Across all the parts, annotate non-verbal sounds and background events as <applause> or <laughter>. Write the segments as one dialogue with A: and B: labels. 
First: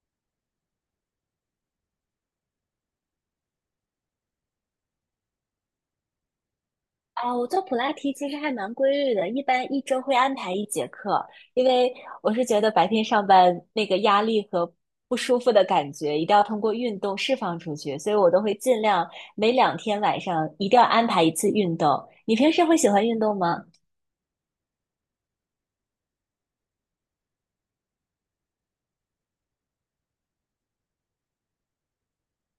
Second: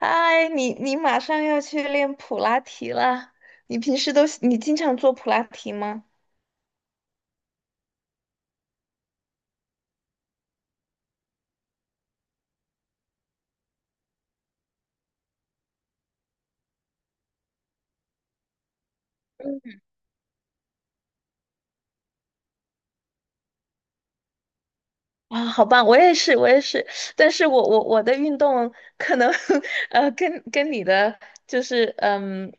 A: 嗨，你马上要去练普拉提了，你平时经常做普拉提吗？
B: 啊，我做普拉提其实还蛮规律的，一般一周会安排一节课，因为我是觉得白天上班那个压力和不舒服的感觉，一定要通过运动释放出去，所以我都会尽量每两
A: <laughs>
B: 天晚上一定要安排一次运动。你平时会喜欢运动吗？
A: 啊，好棒！我也是，我也是，但是我的运动可能 <laughs> 跟你的就是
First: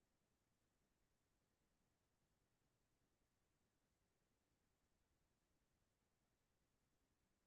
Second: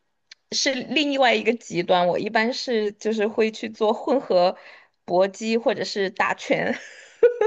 A: 是另外一个极端，我一般是就是会去做混合搏击或者是打拳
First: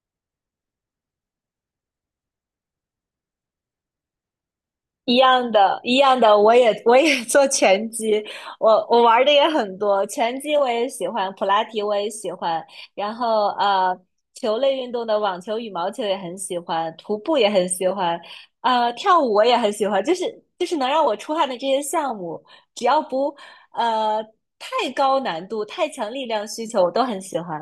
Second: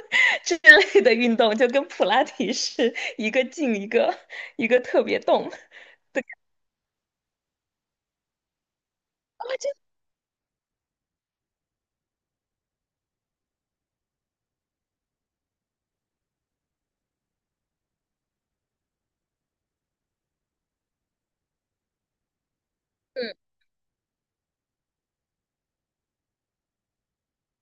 A: <laughs> 之类的运动，就跟普拉提是一个劲一个一个特
B: 一
A: 别
B: 样
A: 动。<laughs>
B: 的，一样的，我也 <laughs> 做拳击，我玩的也很多，拳击我也喜欢，普拉提我也喜欢，然后，球类运动的网球、羽毛球也很喜欢，徒步也很喜欢，呃，跳舞我也很喜欢，就是能让我出汗的这些项目，只要不
A: 嗯。
B: 呃太高难度、太强力量需求，我都很喜欢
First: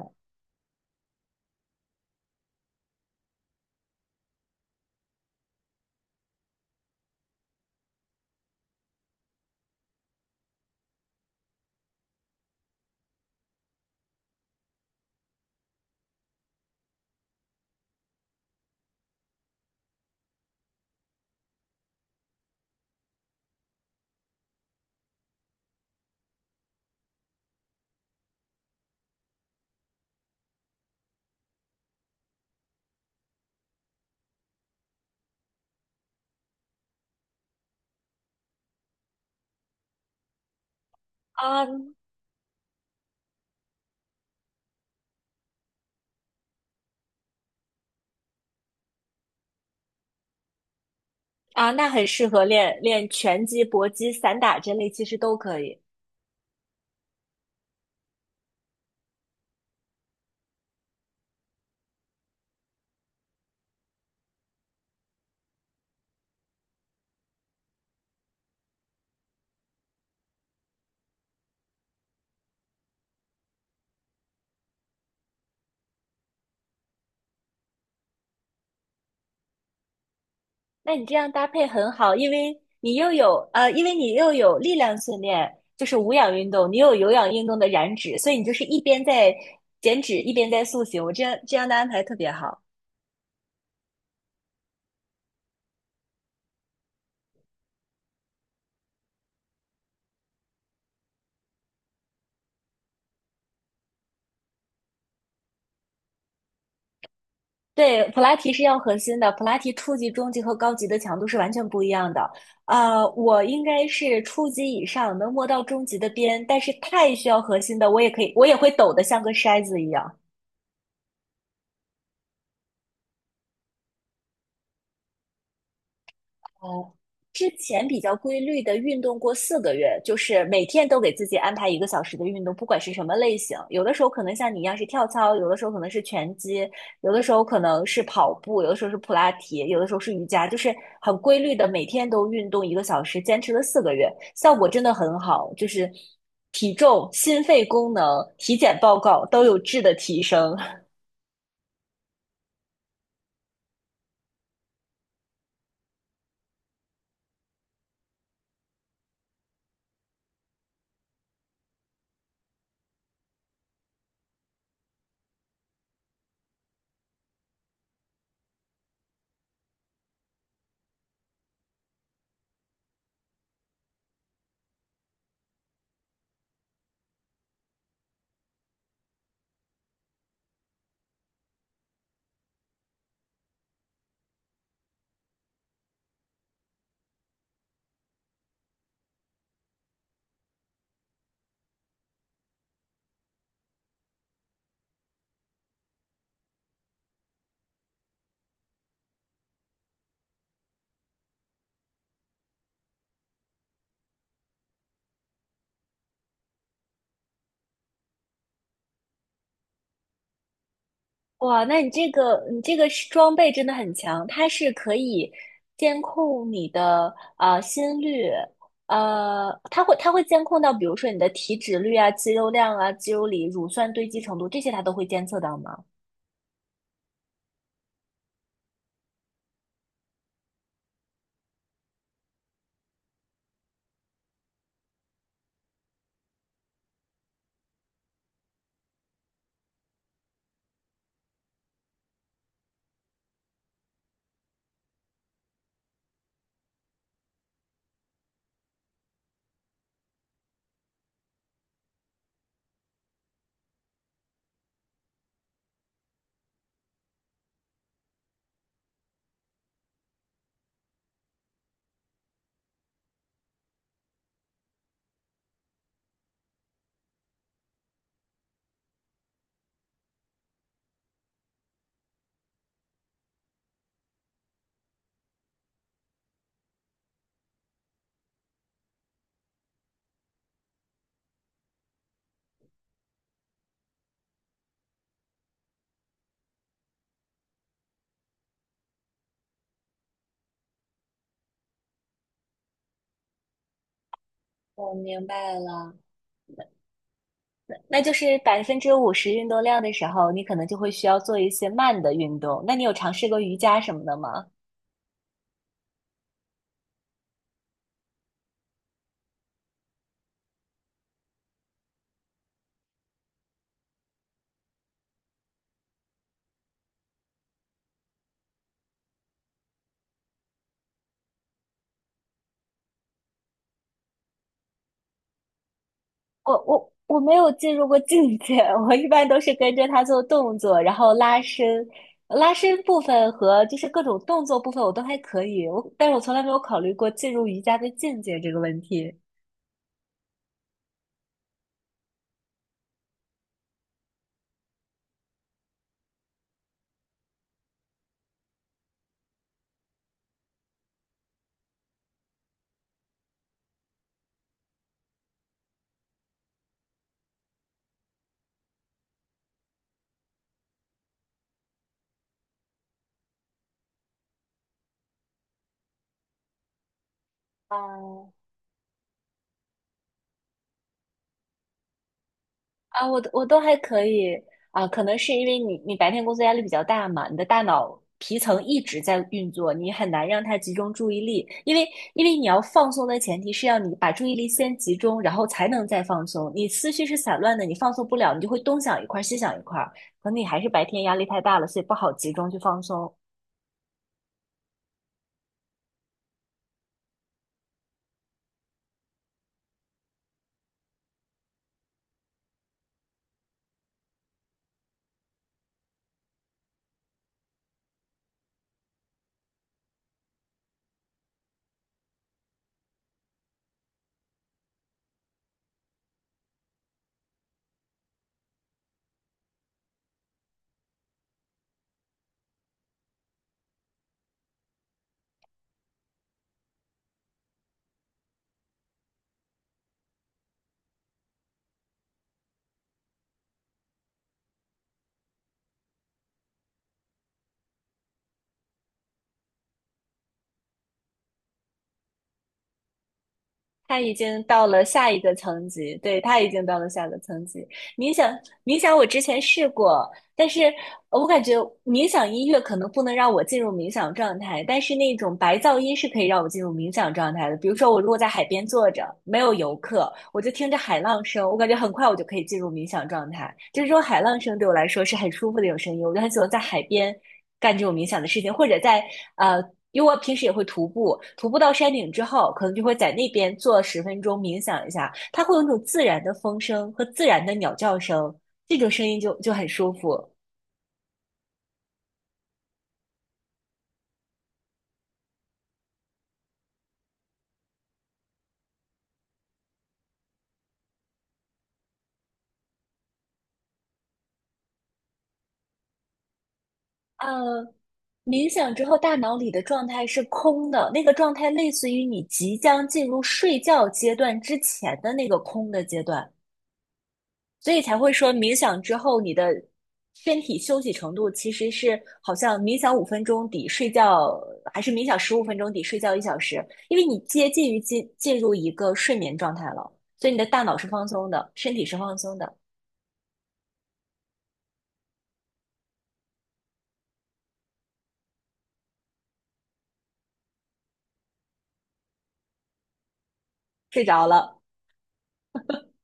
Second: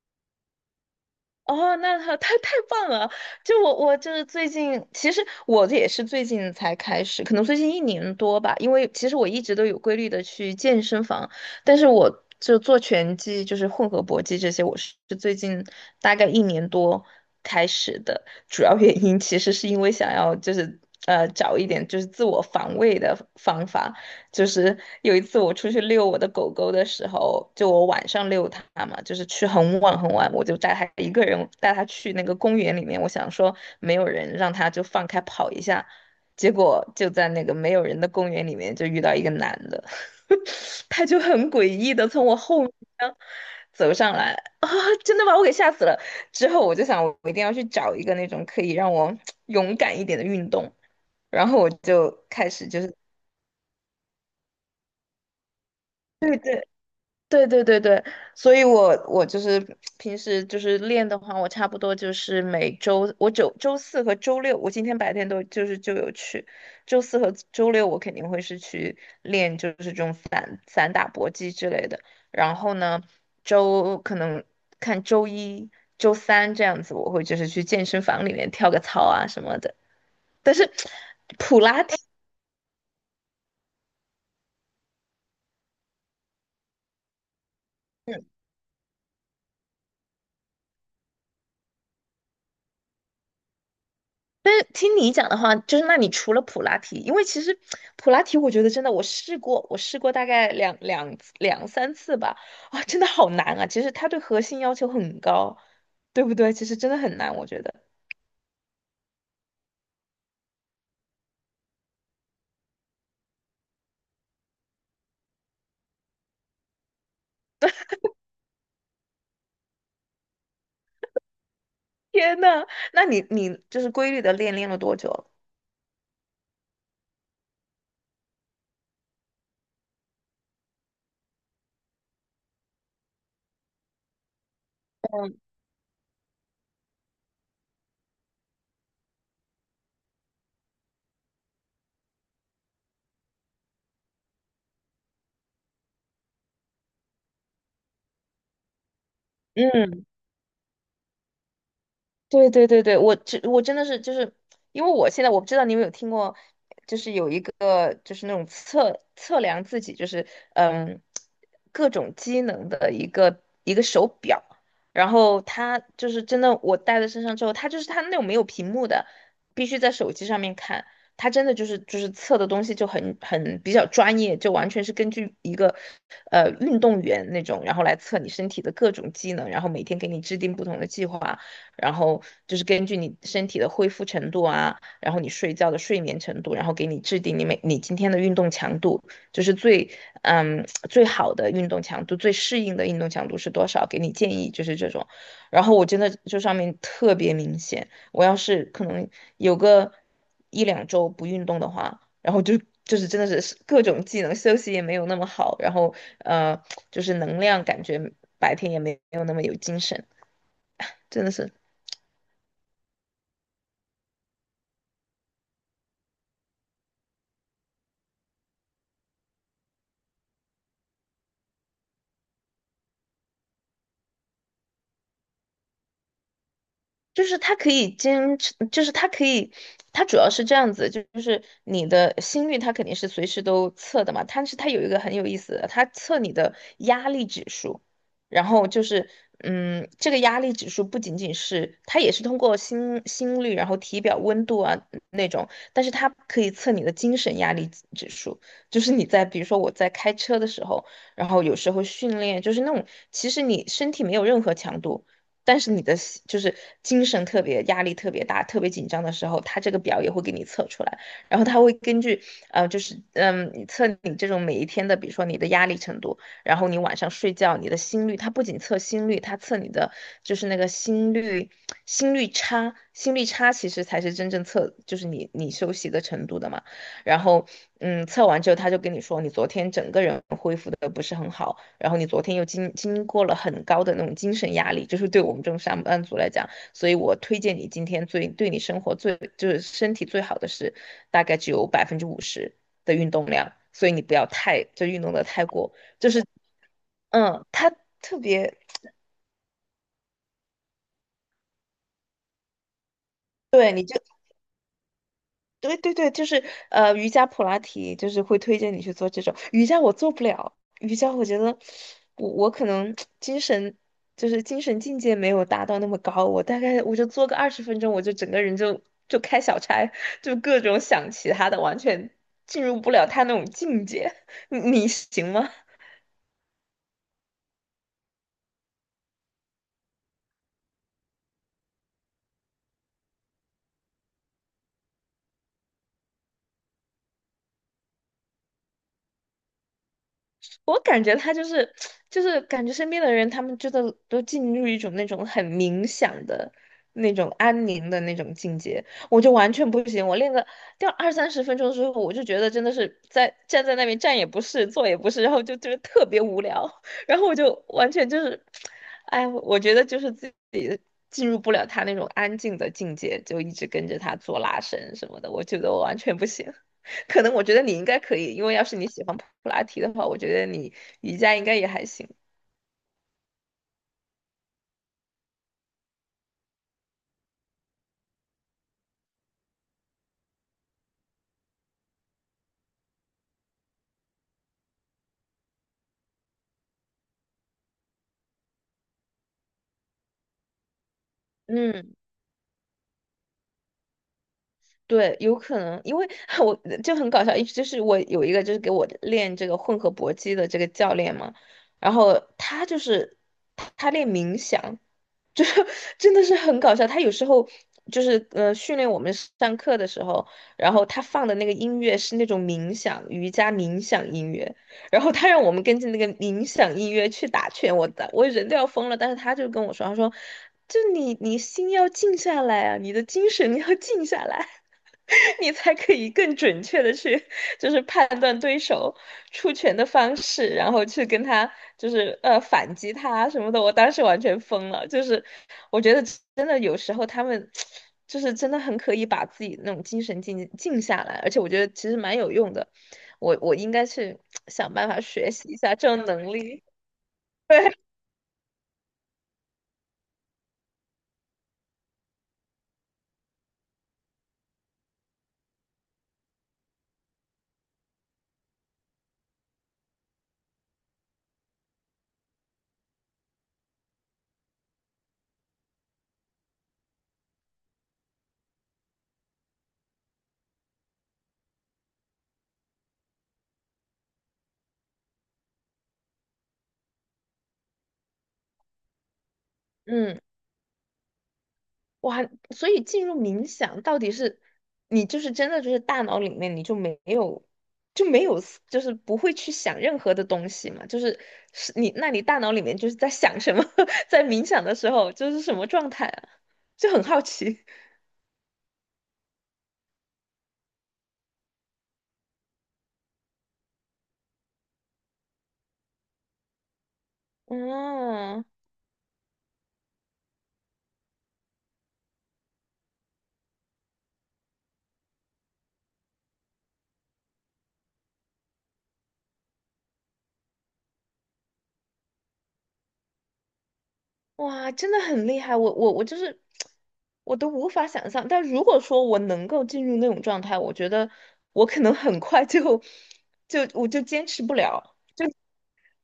A: 哦，那他太棒了！就我就是最近，其实我这也是最近才开始，可能最近一年多吧。因为其实我一直都有规律的去健身房，但是我就做拳击，就是混合搏击这些，我是最近大概一年多开始的。主要原因其实是因为想要就是找一点就是自我防卫的方法，就是有一次我出去遛我的狗狗的时候，就我晚上遛它嘛，就是去很晚很晚，我就带它一个人带它去那个公园里面，我想说没有人，让它就放开跑一下，结果就在那个没有人的公园里面就遇到一个男的，<laughs> 他就很诡
B: 啊
A: 异的从我后面走上来啊，真的把我给吓死了。之后我就想，我一定要去找一个那种可以让我 <tsk> 勇敢一点的运动。然后我
B: 啊，那很
A: 就
B: 适合
A: 开始
B: 练
A: 就是，
B: 练拳击、搏击、散打这类，其实都可以。
A: 对对，对对对对，所以我我就是平时就是练的话，我差不多就是每周我周四和周六，我今天白天都就是就有去，周四和周六我肯定会是去练，就是这种散打搏击之类的。然后呢，周可能看周一、周三这样子，我会就是去健身房里面跳个操啊什么的。但是
B: 那你这样
A: <laughs>
B: 搭
A: 普
B: 配
A: 拉
B: 很
A: 提。
B: 好，因为你又有,因为你又有力量训练，就是无氧运动，你又有有氧运动的燃脂，所以你就是一边在减脂，一边在塑形。我这样的安排特别好。
A: 但是听你讲的话，就是那你除了普拉提，因为其实普拉提，我觉得真的我试过，我试过大概两三次吧，啊，真的好难啊！其实它对核心要求很高，对不对？其实真的很难，我觉得。
B: 对，普拉提是要核心的，普拉提初级、中级和高级的强度是完全不一样的。呃，我应该是初级以上，能摸到中级的边，但是太需要核心的，我也可以，我也会抖得像个筛子一样。
A: 天呐，那你你就是规律的练了多久了？
B: 哦，之前比较规律的运动过四个月，就是每天都给自己安排一个小时的运动，不管是什么类型。有的时候可能像你一样是跳操，有的时候可能是拳击，有的时候可能是跑步，有的时候是普拉提，有的时候是瑜伽，就是很规律的每天都运动一个小时，坚持了四个月，效果真的很好，就是体重、心肺功能、体检报告都有质的
A: 嗯
B: 提升。
A: 对对对对，我这我真的是就是因为我现在我不知道你有没有听过，就是有一个就是那种测量自己就是嗯各种机能的一个手表，然后它就是真的我戴在身上之后，它就是它那种没有屏幕的，必须在手机上面看，它真的就是就是测的东西就比较专业，就完全是根据一个运动员那种，然后来测你身体的各种机能，然后每天给你制定不同的计划。然后就是根据你身体的恢复程度啊，然后你睡觉的睡眠程度，然后给你制定你每你今天的运动强度，就是最最好的运动强度，最适应的运动强度是多少，给你建议就是这种。然后我真的这上面特别明显，我要是可能有个1-2周不运动的话，就是真的是各种技能，休息也没有那么好，然后呃，就是能量感觉白天也没有那么有精神，真的是
B: 哇，那你这个是装备真的很强，它是可以监控你的呃心率，呃，它会监控到，比如说你的体脂率啊、肌肉量啊、肌肉里乳酸堆积程度这些，它都会监测到吗？
A: 就是它可以坚持，就是它可以，它主要是这样子，就是你的心率，它肯定是随时都测的嘛。但是它有一个很有意思的，它测你的压力指数，然后就是，这个压力指数不仅仅是，它也是通过心率，然后体表温度啊那种，但是它可以测你的精神压力指数，就是你在比如说我在开车的时候，然后有时候训练，就是那种其实你身体没有任何强度。但是你的心就是精神特别压力特别大、特别紧张的时候，他这个表也会给你测出来，然后他会根据就是你这种每一天的，比如说你的压力程度，然后你晚上睡觉你的心率，它不仅测心率，它测你的就是那个心率差，心率差其实才是真正测就是你休息的程度的嘛。然后，测完之后他就跟你说，你昨天整个人恢复的不是很好，然后你昨天又经过了很高的那种精神压力，就是对我们这种上班族来讲，所以我推荐你今天最对你生活最就是身体最好的是，大概只有50%的运动量，所以你不要太就
B: 我
A: 运动的
B: 明
A: 太
B: 白
A: 过，
B: 了，
A: 就是，他
B: 那就
A: 特
B: 是
A: 别。
B: 50%运动量的时候，你可能就会需要做一些慢的运动。那你有尝试过瑜
A: 对
B: 伽
A: 你
B: 什么的吗？
A: 对对对，就是瑜伽、普拉提，就是会推荐你去做这种瑜伽，我做不了瑜伽，我觉得我可能精神就是精神境界没有达到那么高，我大概我就做个20分钟，我就整个人就开小差，就各种想其他的，完全进入不了他那种境界。<laughs> 你行吗？
B: 我没有进入过境界，<laughs> 我一般都是跟着他做动作，然后拉伸，拉伸部分和就是各种动作部分我都还可以，我但是我从来没有考虑过进入瑜伽的境界这个问题。
A: 我感觉他就是感觉身边的人，他们真的都进入一种那种很冥想的那种安宁的那种境界，我就完全不行。我练个掉20-30分钟之后，我就觉得真的是在站在那边站也不是，坐也不是，然后就是特别无聊，<laughs> 然后我就完全就是，哎，我觉得就是自己进入不了他那种安静的境界，就一直跟着他做拉伸什么的，我觉得我完全不行。可能我觉得你应该可以，因为要是你喜欢普拉提的话，我觉得你瑜伽应该也还行。
B: 啊，我都还可以啊，可能是因为你白天工作压力比较大嘛，你的大脑皮层一直在运作，你很难让它集中注意力，因为你要放松的前提是要你把注意力先集中，然后才能再放松。你思绪是散乱的，你放松不了，你就会东想一块儿西想一块儿，可能你还是白天压力太大了，所以不
A: 嗯，
B: 好集中去放松。
A: 对，有可能，因为 <laughs> 我就很搞笑，一就是我有一个就是给我练这个混合搏击的这个教练嘛，然后他就是他练冥想，就是 <laughs> 真的是很搞笑。他有时候就是训练我们上课的时候，然后他放的那个音乐是那种冥想瑜伽冥想音乐，然后他让我们跟着那个冥想音乐去打拳，我打我人都要疯了，但是他就跟我说，他说。就你，你心要静下来啊，你的精神要静下来。<laughs> 你才可以更准确的去，就是判断对手出拳的方式，然后去跟他就是反击他什么的。我当时完全疯了，就是我觉得真的有时候他们就是真的很可以把自己那种精神静下来，而且我觉得其实蛮有用的。我我应该
B: 他已
A: 去
B: 经到
A: 想
B: 了
A: 办法
B: 下一
A: 学
B: 个
A: 习一
B: 层
A: 下这
B: 级，
A: 种
B: 对，
A: 能
B: 他已
A: 力。
B: 经到了下一个层
A: <laughs>
B: 级。
A: 对，
B: 冥想，冥想，我之前试过，但是我感觉冥想音乐可能不能让我进入冥想状态，但是那种白噪音是可以让我进入冥想状态的。比如说，我如果在海边坐着，没有游客，我就听着海浪声，我感觉很快我就可以进入冥想状态。就是这种海浪声对我来说是很舒服的一种声音，我就很喜欢在海边干这种冥想的事情，或者在呃，因为我平时也会徒步，徒步到山顶之后，可能就会在那边坐十分钟冥想一下，它会有那种自然的风声和自然的鸟叫声。这种声音就很舒
A: 嗯。
B: 服。
A: 哇，所以进入冥想到底是你就是真的就是大脑里面你就没有就没有思就是不会去想任何的东西嘛？就是是你那你大脑里面就是在想什么？<laughs> 在冥想的时候就是什么状态啊？就很好
B: 呃，
A: 奇。
B: 冥想之后，大脑里的状态是空的，那个状态类似于你即将进入睡觉阶段之前的那个空的阶段，所以才会说
A: 嗯，
B: 冥想之后你的身体休息程度其实是好像冥想五分钟抵睡觉，还是冥想十五分钟抵睡觉1小时，因为你接近于进入一个睡眠状态了，所以你的大脑是放松的，身体是放松的，
A: 哇，真的很厉害！我就是我都无法想象。但如果说我能够进入那种状态，我觉得我可能很快就我就
B: 睡着
A: 坚持不
B: 了。
A: 了。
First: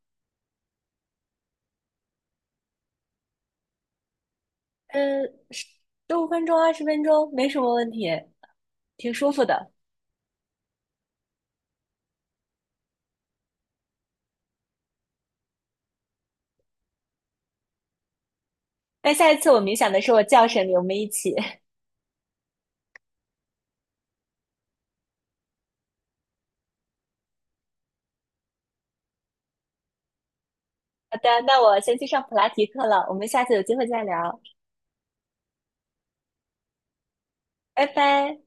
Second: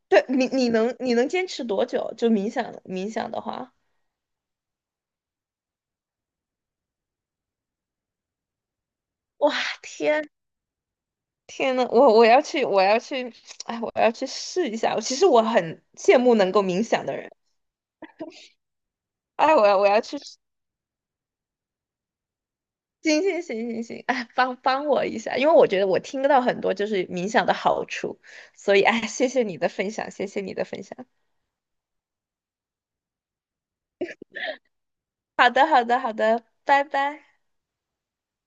A: 对你，你能坚持多久？就冥想的话，
B: 嗯，十五分钟、20分钟没什么问题，挺舒服
A: 哇，
B: 的。
A: 天天呐，我我要去，我要去，<tsk> 哎，我要去试一下。其实我很羡慕能够冥想的人。
B: 那下一次
A: 哎，
B: 我
A: 我
B: 冥
A: 要我
B: 想的
A: 要
B: 时候，
A: 去
B: 我
A: 试
B: 叫醒你，我们一起。<laughs>
A: 行行行行行，哎，帮帮我一下，因为我觉得我听到很多就是冥想的好处，所以哎，谢谢你的分享，谢谢你的分享。
B: 好的，那我先去上普拉提课了，我们下次有机会再聊，
A: 好的，好的，好的，拜拜。
B: 拜拜。